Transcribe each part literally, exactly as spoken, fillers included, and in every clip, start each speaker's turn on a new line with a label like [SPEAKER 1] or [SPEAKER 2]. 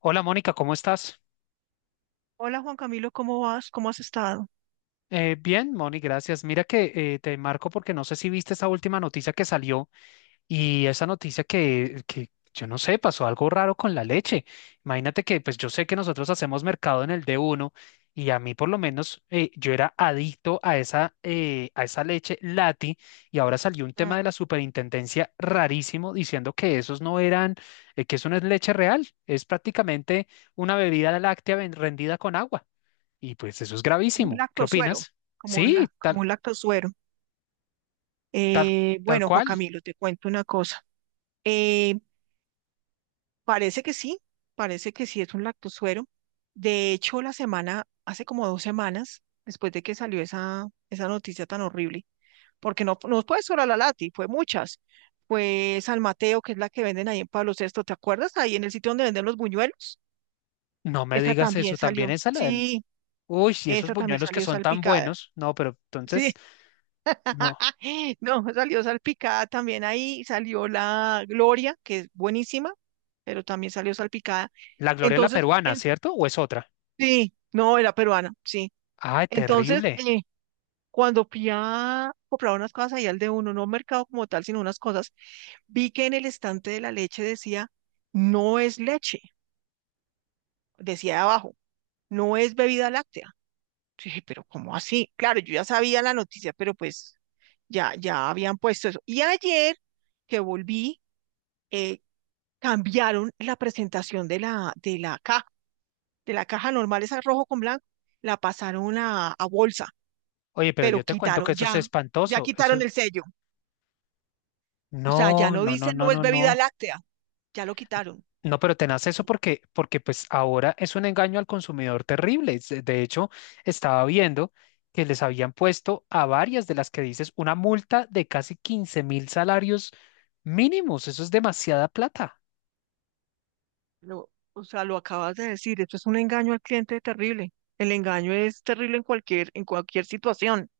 [SPEAKER 1] Hola Mónica, ¿cómo estás?
[SPEAKER 2] Hola Juan Camilo, ¿cómo vas? ¿Cómo has estado?
[SPEAKER 1] Eh, bien, Moni, gracias. Mira que eh, te marco porque no sé si viste esa última noticia que salió y esa noticia que, que yo no sé, pasó algo raro con la leche. Imagínate que pues yo sé que nosotros hacemos mercado en el d uno y a mí por lo menos eh, yo era adicto a esa, eh, a esa leche Lati, y ahora salió un tema
[SPEAKER 2] Mm.
[SPEAKER 1] de la superintendencia rarísimo diciendo que esos no eran, eh, que eso no es leche real, es prácticamente una bebida láctea ven- rendida con agua. Y pues eso es
[SPEAKER 2] Como un
[SPEAKER 1] gravísimo. ¿Qué
[SPEAKER 2] lactosuero,
[SPEAKER 1] opinas?
[SPEAKER 2] como un,
[SPEAKER 1] Sí,
[SPEAKER 2] lac- como
[SPEAKER 1] tal,
[SPEAKER 2] un lactosuero.
[SPEAKER 1] tal,
[SPEAKER 2] Eh,
[SPEAKER 1] tal
[SPEAKER 2] bueno, Juan
[SPEAKER 1] cual.
[SPEAKER 2] Camilo, te cuento una cosa. Eh, Parece que sí, parece que sí es un lactosuero. De hecho, la semana, hace como dos semanas, después de que salió esa, esa noticia tan horrible, porque no, no fue solo la Lati, fue muchas. Fue San Mateo, que es la que venden ahí en Pablo sexto, ¿te acuerdas? Ahí en el sitio donde venden los buñuelos.
[SPEAKER 1] No me
[SPEAKER 2] Esa
[SPEAKER 1] digas eso.
[SPEAKER 2] también
[SPEAKER 1] También
[SPEAKER 2] salió.
[SPEAKER 1] esa la del.
[SPEAKER 2] Sí,
[SPEAKER 1] Uy, si esos
[SPEAKER 2] esa también
[SPEAKER 1] buñuelos que
[SPEAKER 2] salió
[SPEAKER 1] son tan
[SPEAKER 2] salpicada.
[SPEAKER 1] buenos. No, pero entonces,
[SPEAKER 2] Sí,
[SPEAKER 1] no.
[SPEAKER 2] no, salió salpicada también ahí, salió la Gloria, que es buenísima, pero también salió salpicada.
[SPEAKER 1] La Gloria, la
[SPEAKER 2] Entonces,
[SPEAKER 1] peruana,
[SPEAKER 2] en-
[SPEAKER 1] ¿cierto? ¿O es otra?
[SPEAKER 2] sí, no, era peruana, sí.
[SPEAKER 1] Ay,
[SPEAKER 2] Entonces,
[SPEAKER 1] terrible.
[SPEAKER 2] eh, cuando fui a comprar unas cosas ahí al de uno, no mercado como tal, sino unas cosas, vi que en el estante de la leche decía, no es leche, decía abajo, no es bebida láctea. Yo dije, pero ¿cómo así? Claro, yo ya sabía la noticia, pero pues ya, ya habían puesto eso. Y ayer que volví, eh, cambiaron la presentación de la, de la caja, de la caja normal, esa rojo con blanco, la pasaron a, a bolsa,
[SPEAKER 1] Oye, pero yo
[SPEAKER 2] pero
[SPEAKER 1] te cuento que
[SPEAKER 2] quitaron
[SPEAKER 1] eso es
[SPEAKER 2] ya, ya
[SPEAKER 1] espantoso.
[SPEAKER 2] quitaron
[SPEAKER 1] Eso.
[SPEAKER 2] el sello. O sea, ya
[SPEAKER 1] No,
[SPEAKER 2] no
[SPEAKER 1] no, no,
[SPEAKER 2] dicen
[SPEAKER 1] no,
[SPEAKER 2] no es
[SPEAKER 1] no,
[SPEAKER 2] bebida
[SPEAKER 1] no.
[SPEAKER 2] láctea, ya lo quitaron.
[SPEAKER 1] No, pero tenaz eso porque, porque pues ahora es un engaño al consumidor terrible. Es- eh, De hecho, estaba viendo que les habían puesto a varias de las que dices una multa de casi quince mil salarios mínimos. Eso es demasiada plata.
[SPEAKER 2] Lo- o sea, lo acabas de decir, esto es un engaño al cliente terrible. El engaño es terrible en cualquier, en cualquier situación.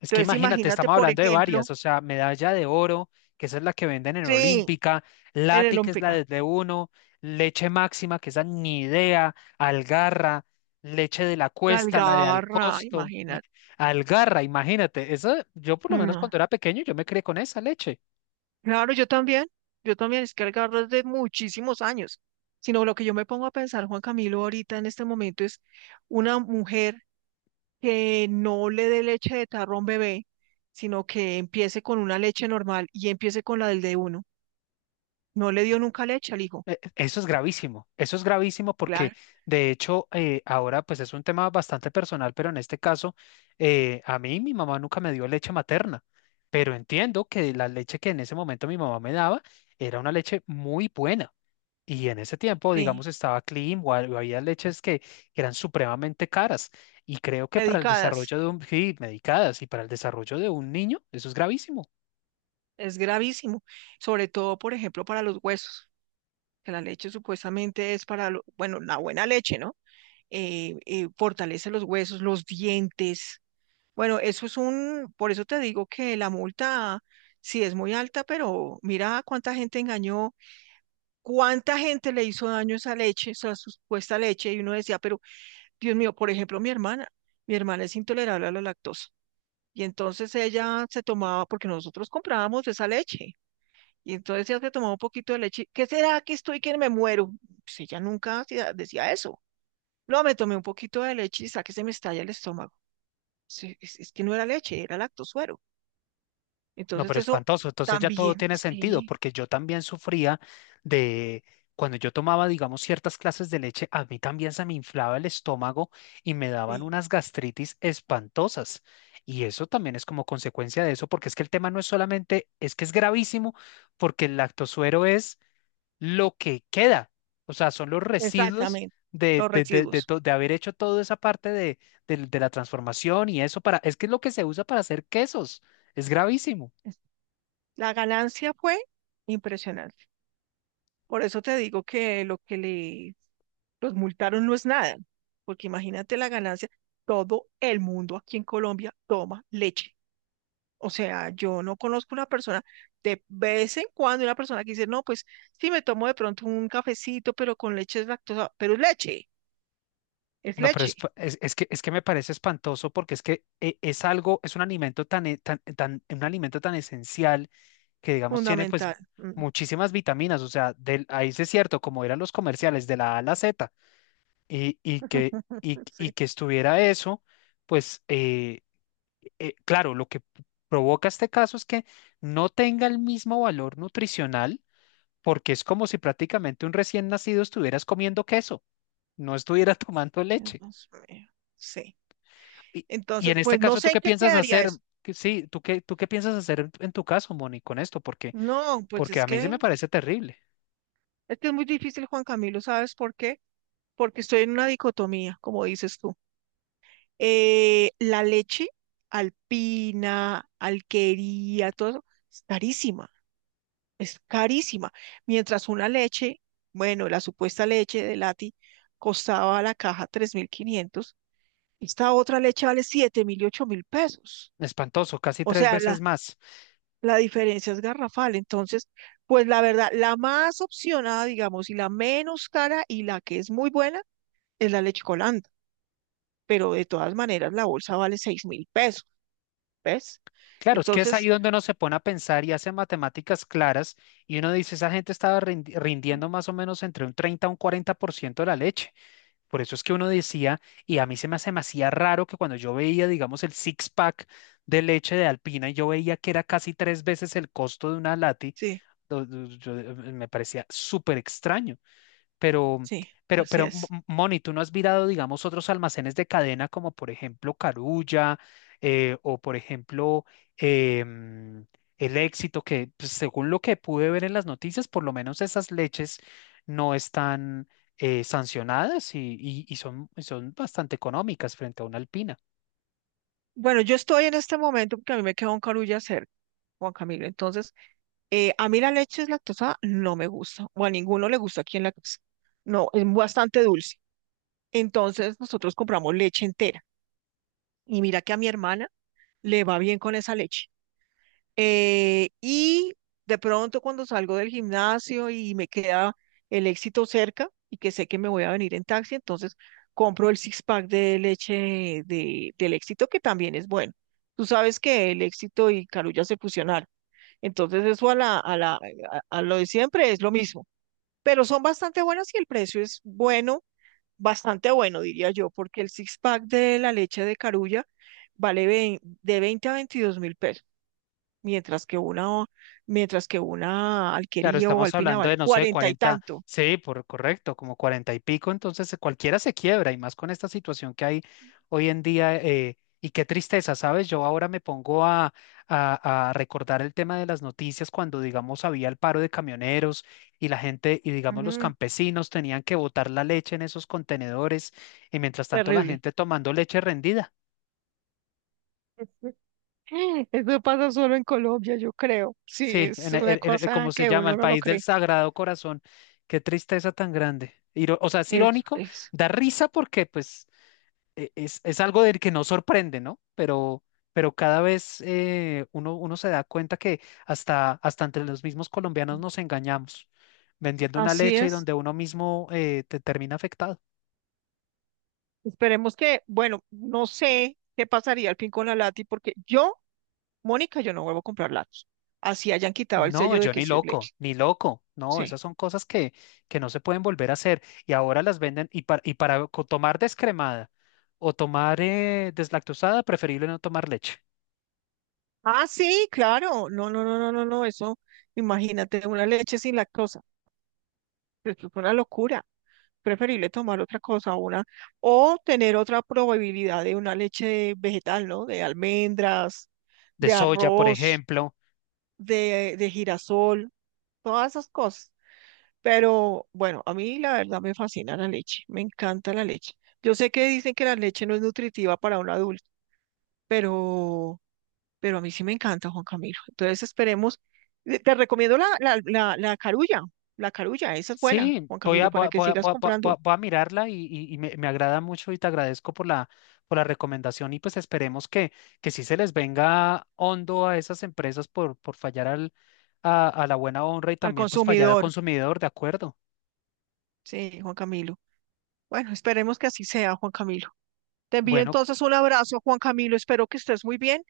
[SPEAKER 1] Es que
[SPEAKER 2] Entonces,
[SPEAKER 1] imagínate,
[SPEAKER 2] imagínate,
[SPEAKER 1] estamos
[SPEAKER 2] por
[SPEAKER 1] hablando de
[SPEAKER 2] ejemplo,
[SPEAKER 1] varias, o sea, medalla de oro, que esa es la que venden en
[SPEAKER 2] sí,
[SPEAKER 1] Olímpica,
[SPEAKER 2] en el
[SPEAKER 1] Lati, que es la de uno, leche máxima, que esa ni idea, Algarra, leche de la
[SPEAKER 2] la
[SPEAKER 1] cuesta, la de
[SPEAKER 2] algarra,
[SPEAKER 1] Alcosto, y
[SPEAKER 2] imagínate.
[SPEAKER 1] Algarra, imagínate, eso yo por lo menos
[SPEAKER 2] No.
[SPEAKER 1] cuando era pequeño yo me crié con esa leche.
[SPEAKER 2] Claro, yo también. Yo también, es que algarra es de muchísimos años. Sino lo que yo me pongo a pensar, Juan Camilo, ahorita en este momento es una mujer que no le dé leche de tarro a un bebé, sino que empiece con una leche normal y empiece con la del de uno. No le dio nunca leche al hijo.
[SPEAKER 1] Eh, Eso es gravísimo, eso es gravísimo porque
[SPEAKER 2] Claro.
[SPEAKER 1] de hecho eh, ahora pues es un tema bastante personal, pero en este caso eh, a mí mi mamá nunca me dio leche materna, pero entiendo que la leche que en ese momento mi mamá me daba era una leche muy buena, y en ese tiempo
[SPEAKER 2] Sí.
[SPEAKER 1] digamos estaba clean o ha- o había leches que eran supremamente caras, y creo que para el
[SPEAKER 2] Medicadas.
[SPEAKER 1] desarrollo de un, sí, medicadas y para el desarrollo de un niño eso es gravísimo.
[SPEAKER 2] Es gravísimo. Sobre todo, por ejemplo, para los huesos, que la leche supuestamente es para, lo- bueno, la buena leche, ¿no? eh, eh, fortalece los huesos, los dientes. Bueno, eso es un, por eso te digo que la multa sí es muy alta, pero mira cuánta gente engañó, cuánta gente le hizo daño a esa leche, esa supuesta leche, y uno decía, pero Dios mío, por ejemplo, mi hermana, mi hermana es intolerable a la lactosa, y entonces ella se tomaba, porque nosotros comprábamos esa leche, y entonces ella se tomaba un poquito de leche. ¿Qué será que estoy que me muero? Pues ella nunca hacía- decía eso, no, me tomé un poquito de leche y saqué se me estalla el estómago. Sí, es, es que no era leche, era lactosuero.
[SPEAKER 1] No,
[SPEAKER 2] Entonces
[SPEAKER 1] pero
[SPEAKER 2] eso
[SPEAKER 1] espantoso. Entonces ya todo
[SPEAKER 2] también,
[SPEAKER 1] tiene sentido,
[SPEAKER 2] sí,
[SPEAKER 1] porque yo también sufría de cuando yo tomaba, digamos, ciertas clases de leche, a mí también se me inflaba el estómago y me daban
[SPEAKER 2] sí,
[SPEAKER 1] unas gastritis espantosas. Y eso también es como consecuencia de eso, porque es que el tema no es solamente, es que es gravísimo, porque el lactosuero es lo que queda, o sea, son los residuos
[SPEAKER 2] exactamente,
[SPEAKER 1] de,
[SPEAKER 2] los
[SPEAKER 1] de, de, de
[SPEAKER 2] residuos.
[SPEAKER 1] to- de haber hecho toda esa parte de, del- de la transformación, y eso para, es que es lo que se usa para hacer quesos, es gravísimo.
[SPEAKER 2] Es- La ganancia fue impresionante. Por eso te digo que lo que le los multaron no es nada, porque imagínate la ganancia. Todo el mundo aquí en Colombia toma leche. O sea, yo no conozco una persona, de vez en cuando una persona que dice, no, pues sí me tomo de pronto un cafecito, pero con leche es lactosa, pero es leche, es
[SPEAKER 1] No, pero
[SPEAKER 2] leche,
[SPEAKER 1] es, pa- es- es que, es que me parece espantoso porque es que eh, es algo, es un alimento tan, e- tan, tan- un alimento tan esencial que, digamos, tiene pues
[SPEAKER 2] fundamental. Mm.
[SPEAKER 1] muchísimas vitaminas. O sea, del, ahí sí es cierto, como eran los comerciales de la A a la zeta, y, y que, y, y
[SPEAKER 2] Sí,
[SPEAKER 1] que estuviera eso, pues eh, eh, claro, lo que provoca este caso es que no tenga el mismo valor nutricional, porque es como si prácticamente un recién nacido estuvieras comiendo queso, no estuviera tomando leche.
[SPEAKER 2] Dios mío, sí.
[SPEAKER 1] Y, y
[SPEAKER 2] Entonces,
[SPEAKER 1] en este
[SPEAKER 2] pues no
[SPEAKER 1] caso, ¿tú
[SPEAKER 2] sé en
[SPEAKER 1] qué
[SPEAKER 2] qué
[SPEAKER 1] piensas
[SPEAKER 2] quedaría
[SPEAKER 1] hacer?
[SPEAKER 2] eso.
[SPEAKER 1] Que sí, ¿tú qué, tú qué piensas hacer en en tu caso, Moni, con esto? Porque,
[SPEAKER 2] No, pues
[SPEAKER 1] porque
[SPEAKER 2] es
[SPEAKER 1] a mí se
[SPEAKER 2] que,
[SPEAKER 1] me parece terrible,
[SPEAKER 2] es que es muy difícil, Juan Camilo, ¿sabes por qué? Porque estoy en una dicotomía, como dices tú. Eh, la leche alpina, alquería, todo eso, es carísima, es carísima. Mientras una leche, bueno, la supuesta leche de Lati costaba la caja tres mil quinientos, esta otra leche vale siete mil y ocho mil pesos.
[SPEAKER 1] espantoso, casi
[SPEAKER 2] O
[SPEAKER 1] tres
[SPEAKER 2] sea,
[SPEAKER 1] veces
[SPEAKER 2] la,
[SPEAKER 1] más.
[SPEAKER 2] la diferencia es garrafal. Entonces, pues la verdad, la más opcionada, digamos, y la menos cara y la que es muy buena es la leche Colanda. Pero de todas maneras, la bolsa vale seis mil pesos, ¿ves?
[SPEAKER 1] Claro, es que es
[SPEAKER 2] Entonces,
[SPEAKER 1] ahí donde uno se pone a pensar y hace matemáticas claras, y uno dice, esa gente estaba rindi- rindiendo más o menos entre un treinta a un cuarenta por ciento de la leche. Por eso es que uno decía, y a mí se me hace demasiado raro que cuando yo veía, digamos, el six-pack de leche de Alpina, y yo veía que era casi tres veces el costo de una lati.
[SPEAKER 2] sí,
[SPEAKER 1] Yo- yo- yo- em, em, me parecía súper extraño, pero,
[SPEAKER 2] sí,
[SPEAKER 1] pero,
[SPEAKER 2] así
[SPEAKER 1] pero,
[SPEAKER 2] es.
[SPEAKER 1] M- Moni, ¿tú no has mirado, digamos, otros almacenes de cadena como, por ejemplo, Carulla eh, o, por ejemplo, em, El Éxito, que pues, según lo que pude ver en las noticias, por lo menos esas leches no están eh, sancionadas y, y- y son, y son bastante económicas frente a una Alpina?
[SPEAKER 2] Bueno, yo estoy en este momento porque a mí me queda un carullo hacer, Juan Camilo. Entonces, eh, a mí la leche lactosa no me gusta, o a ninguno le gusta aquí en la casa. No, es bastante dulce. Entonces, nosotros compramos leche entera. Y mira que a mi hermana le va bien con esa leche. Eh, y de pronto cuando salgo del gimnasio y me queda el éxito cerca y que sé que me voy a venir en taxi, entonces compro el six pack de leche de, del éxito que también es bueno. Tú sabes que el éxito y Carulla se fusionaron. Entonces eso a la, a la, a, a lo de siempre es lo mismo. Pero son bastante buenas y el precio es bueno, bastante bueno, diría yo, porque el six pack de la leche de Carulla vale vein- de veinte a veintidós mil pesos, mientras que una, mientras que una
[SPEAKER 1] Claro,
[SPEAKER 2] Alquería o
[SPEAKER 1] estamos
[SPEAKER 2] Alpina
[SPEAKER 1] hablando
[SPEAKER 2] vale
[SPEAKER 1] de, no sé,
[SPEAKER 2] cuarenta y
[SPEAKER 1] cuarenta,
[SPEAKER 2] tanto.
[SPEAKER 1] sí, por correcto, como cuarenta y pico, entonces eh, cualquiera se quiebra y más con esta situación que hay hoy en día. Eh, y qué tristeza, ¿sabes? Yo ahora me pongo a, a, a recordar el tema de las noticias cuando, digamos, había el paro de camioneros y la gente, y digamos, los
[SPEAKER 2] Mm,
[SPEAKER 1] campesinos tenían que botar la leche en esos contenedores, y mientras tanto la
[SPEAKER 2] terrible.
[SPEAKER 1] gente tomando leche rendida.
[SPEAKER 2] Eso pasa solo en Colombia, yo creo. Sí,
[SPEAKER 1] Sí,
[SPEAKER 2] es
[SPEAKER 1] en, el
[SPEAKER 2] una
[SPEAKER 1] en- en-
[SPEAKER 2] cosa
[SPEAKER 1] como se
[SPEAKER 2] que
[SPEAKER 1] llama,
[SPEAKER 2] uno
[SPEAKER 1] el
[SPEAKER 2] no lo
[SPEAKER 1] país del
[SPEAKER 2] cree.
[SPEAKER 1] Sagrado Corazón. Qué tristeza tan grande. Iro- o sea, es
[SPEAKER 2] Es,
[SPEAKER 1] irónico,
[SPEAKER 2] es,
[SPEAKER 1] da risa porque pues e- es, es algo del que no sorprende, ¿no? Pero, pero cada vez eh, uno, uno se da cuenta que hasta, hasta entre los mismos colombianos nos engañamos, vendiendo una
[SPEAKER 2] así
[SPEAKER 1] leche y
[SPEAKER 2] es.
[SPEAKER 1] donde uno mismo eh, te termina afectado.
[SPEAKER 2] Esperemos que, bueno, no sé qué pasaría al fin con la lati, porque yo, Mónica, yo no vuelvo a comprar latos. Así hayan quitado el
[SPEAKER 1] No,
[SPEAKER 2] sello de
[SPEAKER 1] yo
[SPEAKER 2] que
[SPEAKER 1] ni
[SPEAKER 2] sí es
[SPEAKER 1] loco,
[SPEAKER 2] leche.
[SPEAKER 1] ni loco. No,
[SPEAKER 2] Sí.
[SPEAKER 1] esas son cosas que, que no se pueden volver a hacer, y ahora las venden y, para- y para co- tomar descremada, o tomar eh, deslactosada, preferible no tomar leche.
[SPEAKER 2] Ah, sí, claro. No, no, no, no, no, no. Eso, imagínate, una leche sin lactosa. Eso es una locura. Preferible tomar otra cosa, una, o tener otra probabilidad de una leche vegetal, ¿no? De almendras,
[SPEAKER 1] De
[SPEAKER 2] de
[SPEAKER 1] soya, por
[SPEAKER 2] arroz,
[SPEAKER 1] ejemplo.
[SPEAKER 2] de, de girasol, todas esas cosas. Pero bueno, a mí la verdad me fascina la leche, me encanta la leche. Yo sé que dicen que la leche no es nutritiva para un adulto, pero, pero a mí sí me encanta, Juan Camilo. Entonces esperemos, te te recomiendo la, la, la, la carulla, la carulla, esa es buena,
[SPEAKER 1] Sí,
[SPEAKER 2] Juan
[SPEAKER 1] voy a,
[SPEAKER 2] Camilo,
[SPEAKER 1] voy
[SPEAKER 2] para
[SPEAKER 1] a,
[SPEAKER 2] que
[SPEAKER 1] voy a-
[SPEAKER 2] sigas
[SPEAKER 1] voy a- voy a-
[SPEAKER 2] comprando
[SPEAKER 1] voy a mirarla y, y- y me, me agrada mucho, y te agradezco por la, por la recomendación, y pues esperemos que, que sí se les venga hondo a esas empresas por, por fallar al, a, a la buena honra, y
[SPEAKER 2] al
[SPEAKER 1] también pues fallar al
[SPEAKER 2] consumidor.
[SPEAKER 1] consumidor, ¿de acuerdo?
[SPEAKER 2] Sí, Juan Camilo. Bueno, esperemos que así sea, Juan Camilo. Te envío
[SPEAKER 1] Bueno,
[SPEAKER 2] entonces un abrazo, Juan Camilo. Espero que estés muy bien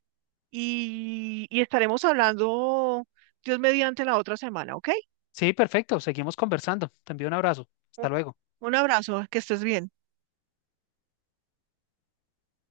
[SPEAKER 2] y, y estaremos hablando, Dios mediante, la otra semana, ¿ok?
[SPEAKER 1] sí, perfecto, seguimos conversando. Te envío un abrazo.
[SPEAKER 2] Un
[SPEAKER 1] Hasta luego.
[SPEAKER 2] un abrazo, que estés bien.